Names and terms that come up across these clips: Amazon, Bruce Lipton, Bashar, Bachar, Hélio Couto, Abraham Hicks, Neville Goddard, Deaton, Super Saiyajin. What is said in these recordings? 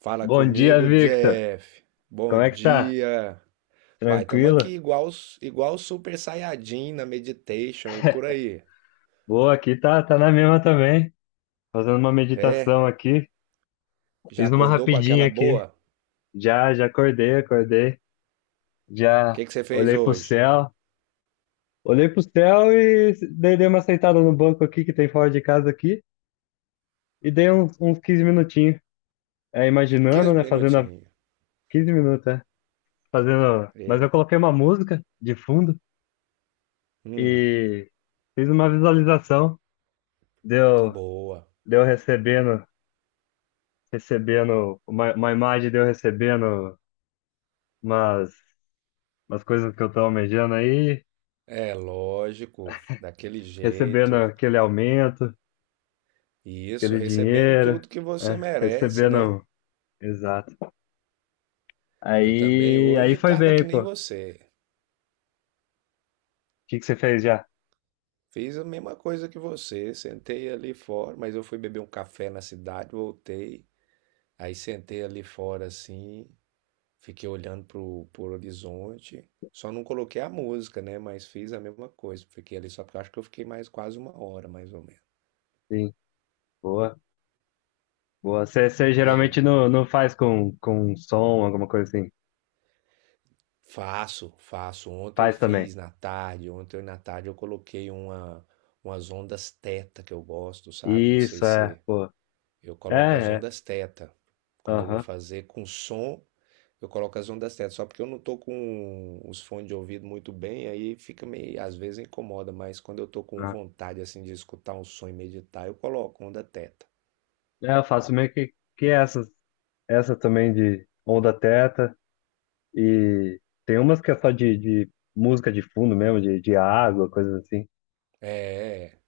Fala Bom dia, comigo, Victor. Jeff. Bom Como é que tá? dia. Uai, tamo aqui Tranquilo? igual os Super Saiyajin na Meditation e por aí. Boa, aqui tá na mesma também. Fazendo uma É? meditação aqui. Já Fiz uma acordou com rapidinha aquela aqui. boa? Já acordei. O Já que que você fez olhei pro hoje? céu. Olhei pro céu e dei uma sentada no banco aqui que tem fora de casa aqui. E dei uns 15 minutinhos. É, imaginando, quinze né? Minutinhos. 15 minutos, é. Fazendo. Mas eu É. coloquei uma música de fundo Hum, e fiz uma visualização. Deu, boa. deu recebendo. Recebendo uma imagem de eu recebendo umas, umas coisas que eu tô almejando aí, É lógico, daquele recebendo jeito. aquele aumento, Isso, aquele recebendo dinheiro, tudo que você né? merece, né? Recebendo, exato. Eu também Aí hoje foi tava que bem, nem pô. O você. que que você fez já? Fiz a mesma coisa que você, sentei ali fora, mas eu fui beber um café na cidade, voltei. Aí sentei ali fora assim, fiquei olhando pro horizonte. Só não coloquei a música, né? Mas fiz a mesma coisa. Fiquei ali só porque eu acho que eu fiquei mais quase uma hora, mais ou menos. Sim, boa, boa. Você E geralmente aí? não faz com som, alguma coisa assim. Faço, faço. Ontem eu Faz também. fiz na tarde. Ontem na tarde eu coloquei umas ondas teta que eu gosto, sabe? Não sei Isso, é, se. pô. Eu coloco as É, é, ondas teta. Quando eu vou aham. fazer com som, eu coloco as ondas teta. Só porque eu não tô com os fones de ouvido muito bem, aí fica meio, às vezes incomoda, mas quando eu tô com Ah. vontade assim de escutar um som e meditar, eu coloco onda teta. É, eu faço meio que essas, essa também de onda teta. E tem umas que é só de música de fundo mesmo, de água, coisas assim. É,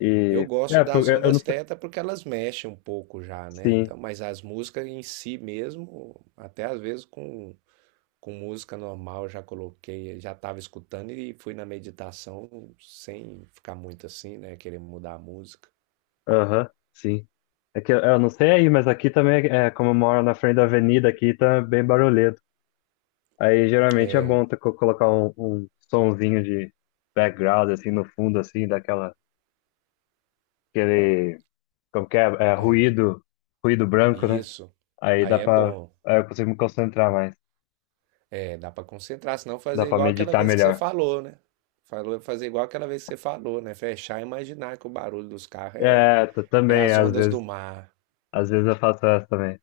E eu gosto é, pô, das eu não ondas sei. teta porque elas mexem um pouco já, né? Sim, Então, mas as músicas em si mesmo, até às vezes com música normal, já coloquei, já estava escutando e fui na meditação sem ficar muito assim, né? Querer mudar a música. aham, sim. É que eu não sei aí, mas aqui também, como eu moro na frente da avenida aqui, tá bem barulhento. Aí geralmente é bom ter, colocar um sonzinho de background, assim, no fundo, assim, aquele, como que é, ruído branco, E né? isso, Aí aí dá é pra, bom. aí eu consigo me concentrar mais, É, dá para concentrar, senão dá fazer pra igual aquela meditar vez que você melhor. falou, né? Falou, fazer igual aquela vez que você falou, né? Fechar e imaginar que o barulho dos carros é, É, é também, as às ondas do vezes. mar. Às vezes eu faço essa também.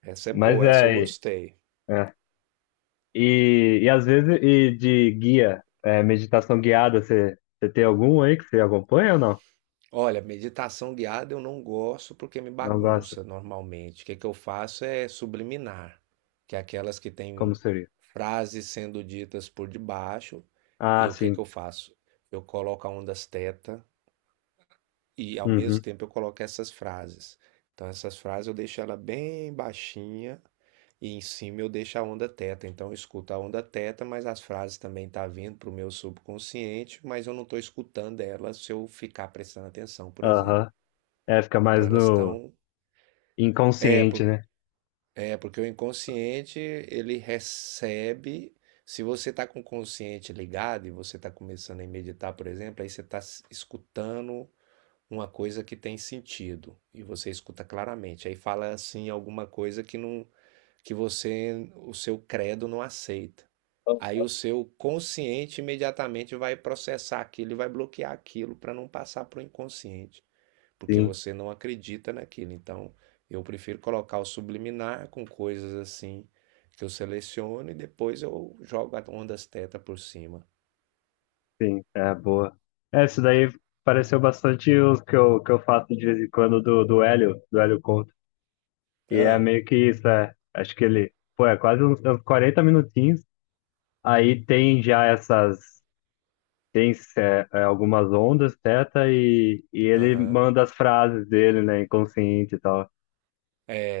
Essa é Mas boa, é essa eu aí. gostei. É. E às vezes, e de guia, é, meditação guiada, você tem algum aí que você acompanha ou não? Olha, meditação guiada eu não gosto porque me Não gosta? bagunça normalmente. O que que eu faço é subliminar, que é aquelas que Como têm seria? frases sendo ditas por debaixo. Ah, E o que que sim. eu faço? Eu coloco a ondas teta e ao mesmo Uhum. tempo eu coloco essas frases. Então essas frases eu deixo ela bem baixinha e em cima eu deixo a onda teta. Então eu escuto a onda teta, mas as frases também estão vindo para o meu subconsciente, mas eu não estou escutando elas se eu ficar prestando atenção, por exemplo. Aham. É, fica Então mais elas no estão. É, inconsciente, né? Porque o inconsciente ele recebe. Se você está com o consciente ligado e você está começando a meditar, por exemplo, aí você está escutando uma coisa que tem sentido e você escuta claramente. Aí fala assim alguma coisa que não, que você, o seu credo não aceita. Aí o seu consciente imediatamente vai processar aquilo e vai bloquear aquilo para não passar para o inconsciente porque Sim, você não acredita naquilo. Então, eu prefiro colocar o subliminar com coisas assim que eu seleciono e depois eu jogo a ondas teta por cima. sim. É, boa. É, isso daí pareceu bastante os que que eu faço de vez em quando do Hélio Couto. E é Ah, meio que isso, é. Acho que ele, pô, é quase uns 40 minutinhos. Aí tem já essas. Tem algumas ondas, teta, e ele aham. manda as frases dele, né, inconsciente e tal.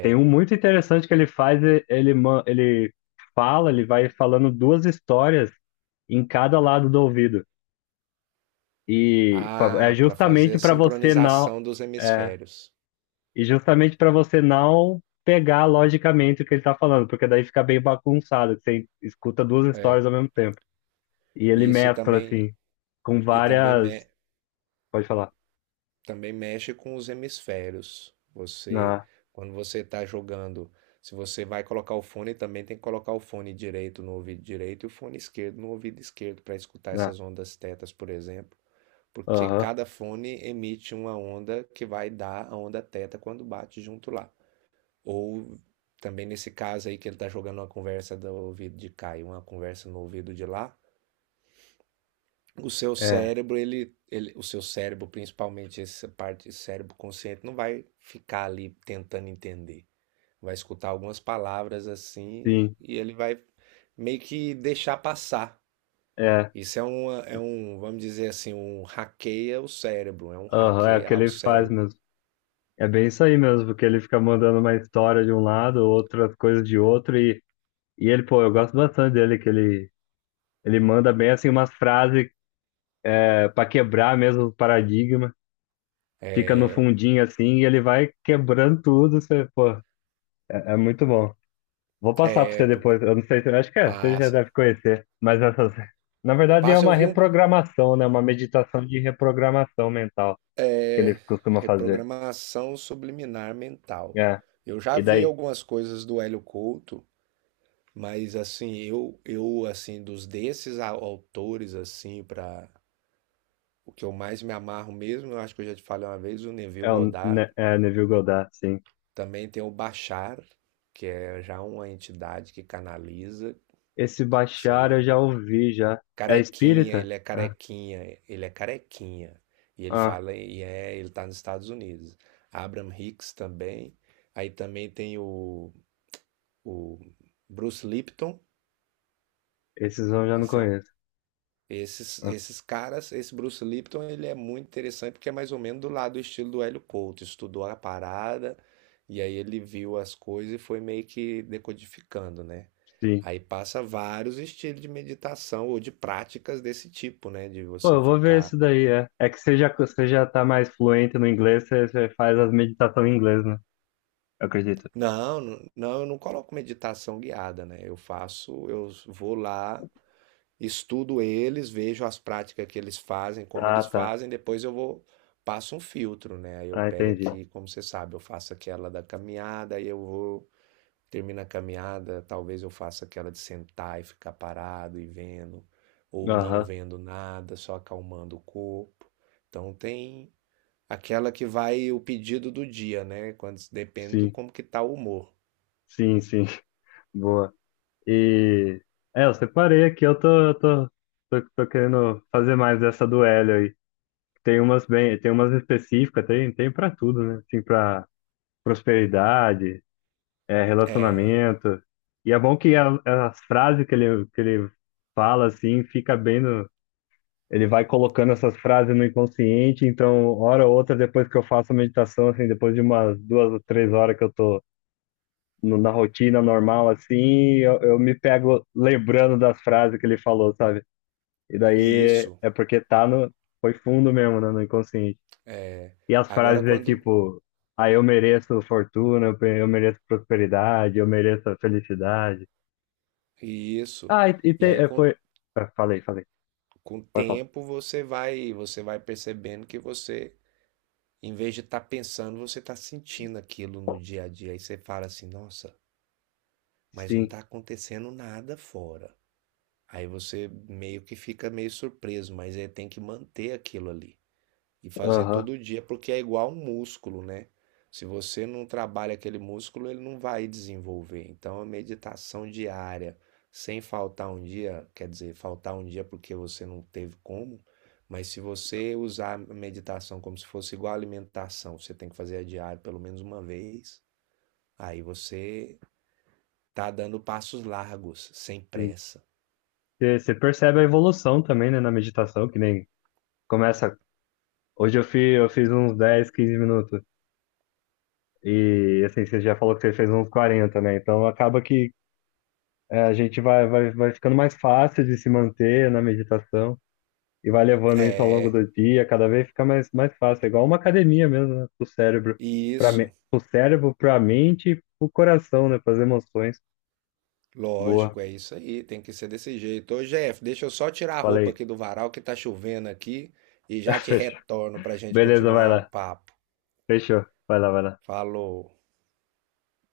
Tem um muito interessante que ele faz, ele vai falando duas histórias em cada lado do ouvido. E é Ah, para fazer justamente a para você não, sincronização dos é, hemisférios. e justamente para você não pegar logicamente o que ele tá falando, porque daí fica bem bagunçado, que você escuta duas É. histórias ao mesmo tempo. E ele Isso e mescla também assim com e também me- várias, pode falar. também mexe com os hemisférios. Você, Não, quando você está jogando, se você vai colocar o fone, também tem que colocar o fone direito no ouvido direito e o fone esquerdo no ouvido esquerdo para escutar não. essas ondas tetas, por exemplo, porque Aham, cada fone emite uma onda que vai dar a onda teta quando bate junto lá. Ou também nesse caso aí que ele está jogando uma conversa do ouvido de cá e uma conversa no ouvido de lá, o seu é, cérebro, principalmente essa parte do cérebro consciente, não vai ficar ali tentando entender. Vai escutar algumas palavras assim sim, e ele vai meio que deixar passar. é, Isso é, vamos dizer assim, um hackeia o cérebro, é um aham, é o hackeia que ao ele faz cérebro. mesmo. É bem isso aí mesmo, porque ele fica mandando uma história de um lado, outras coisas de outro, e ele, pô, eu gosto bastante dele, que ele manda bem assim umas frases é, para quebrar mesmo o paradigma, fica no É, fundinho assim, e ele vai quebrando tudo, você, pô, é muito bom. Vou passar para é, você depois, eu não sei se, acho que é, você já passa. deve conhecer, mas essas, na verdade é Passa, eu uma vi um, reprogramação, né, uma meditação de reprogramação mental que ele é, costuma fazer. reprogramação subliminar mental. É, Eu já e vi daí algumas coisas do Hélio Couto. Mas assim, eu assim dos desses autores assim para o que eu mais me amarro mesmo, eu acho que eu já te falei uma vez, o Neville é o Goddard, Neville Goddard, sim. também tem o Bachar, que é já uma entidade que canaliza Esse isso Bashar aí. eu já ouvi, já. É Carequinha, espírita? ele é Ah, carequinha, ele é carequinha. E ele ah, fala, ele tá nos Estados Unidos. Abraham Hicks também. Aí também tem o Bruce Lipton. esses eu já não esse é conheço. Esses, Ah, esses caras, esse Bruce Lipton, ele é muito interessante porque é mais ou menos do lado do estilo do Hélio Couto. Estudou a parada e aí ele viu as coisas e foi meio que decodificando, né? sim. Aí passa vários estilos de meditação ou de práticas desse tipo, né? De Pô, você eu vou ver isso ficar. daí, é. É que você já tá mais fluente no inglês, você faz as meditações em inglês, né? Eu acredito. Não, não, não, eu não coloco meditação guiada, né? Eu faço, eu vou lá. Estudo eles, vejo as práticas que eles fazem, como Ah, eles tá. fazem, depois eu vou passo um filtro, né? Aí eu Ah, pego entendi. aqui, como você sabe, eu faço aquela da caminhada, aí eu vou termino a caminhada, talvez eu faça aquela de sentar e ficar parado e vendo ou não Aham, vendo nada, só acalmando o corpo. Então tem aquela que vai o pedido do dia, né? Quando depende do sim. como que tá o humor. Sim, sim. Boa. E... É, eu separei aqui, eu tô querendo fazer mais dessa do Hélio. Tem umas específicas, tem para tudo, né? Assim, para prosperidade, é, É, relacionamento. E é bom que as frases que que ele fala, assim, fica bem no. Ele vai colocando essas frases no inconsciente, então, hora ou outra, depois que eu faço a meditação, assim, depois de umas 2 ou 3 horas que eu tô na rotina normal, assim, eu me pego lembrando das frases que ele falou, sabe? E e daí isso, é porque tá no. Foi fundo mesmo, né, no inconsciente. é, E as agora frases é quando tipo, ah, eu mereço fortuna, eu mereço prosperidade, eu mereço a felicidade. e isso. Ah, e E tem, aí. é, com foi, ah, falei, falei, Com o pode falar. tempo você vai percebendo que você, em vez de estar pensando, você está sentindo aquilo no dia a dia. Aí você fala assim, nossa, mas não Sim, está acontecendo nada fora. Aí você meio que fica meio surpreso, mas aí tem que manter aquilo ali e fazer aham, todo dia, porque é igual um músculo, né? Se você não trabalha aquele músculo, ele não vai desenvolver. Então, a meditação diária, sem faltar um dia, quer dizer, faltar um dia porque você não teve como, mas se você usar a meditação como se fosse igual a alimentação, você tem que fazer a diária pelo menos uma vez, aí você tá dando passos largos, sem sim. pressa. Você percebe a evolução também, né, na meditação, que nem começa, hoje eu fiz uns 10 15 minutos, e assim, você já falou que você fez uns 40, né, então acaba que é, a gente vai ficando mais fácil de se manter na meditação. E vai levando isso ao longo É, do dia, cada vez fica mais fácil. É igual uma academia mesmo, né? Do cérebro e isso. O cérebro para a mente e o coração, né? Para as emoções. Boa, Lógico, é isso aí, tem que ser desse jeito. Ô, Jeff, deixa eu só tirar a roupa falei. aqui do varal que tá chovendo aqui e já te Fechou. retorno pra gente Beleza, vai continuar o lá. papo. Fechou. Vai lá, vai lá. Falou.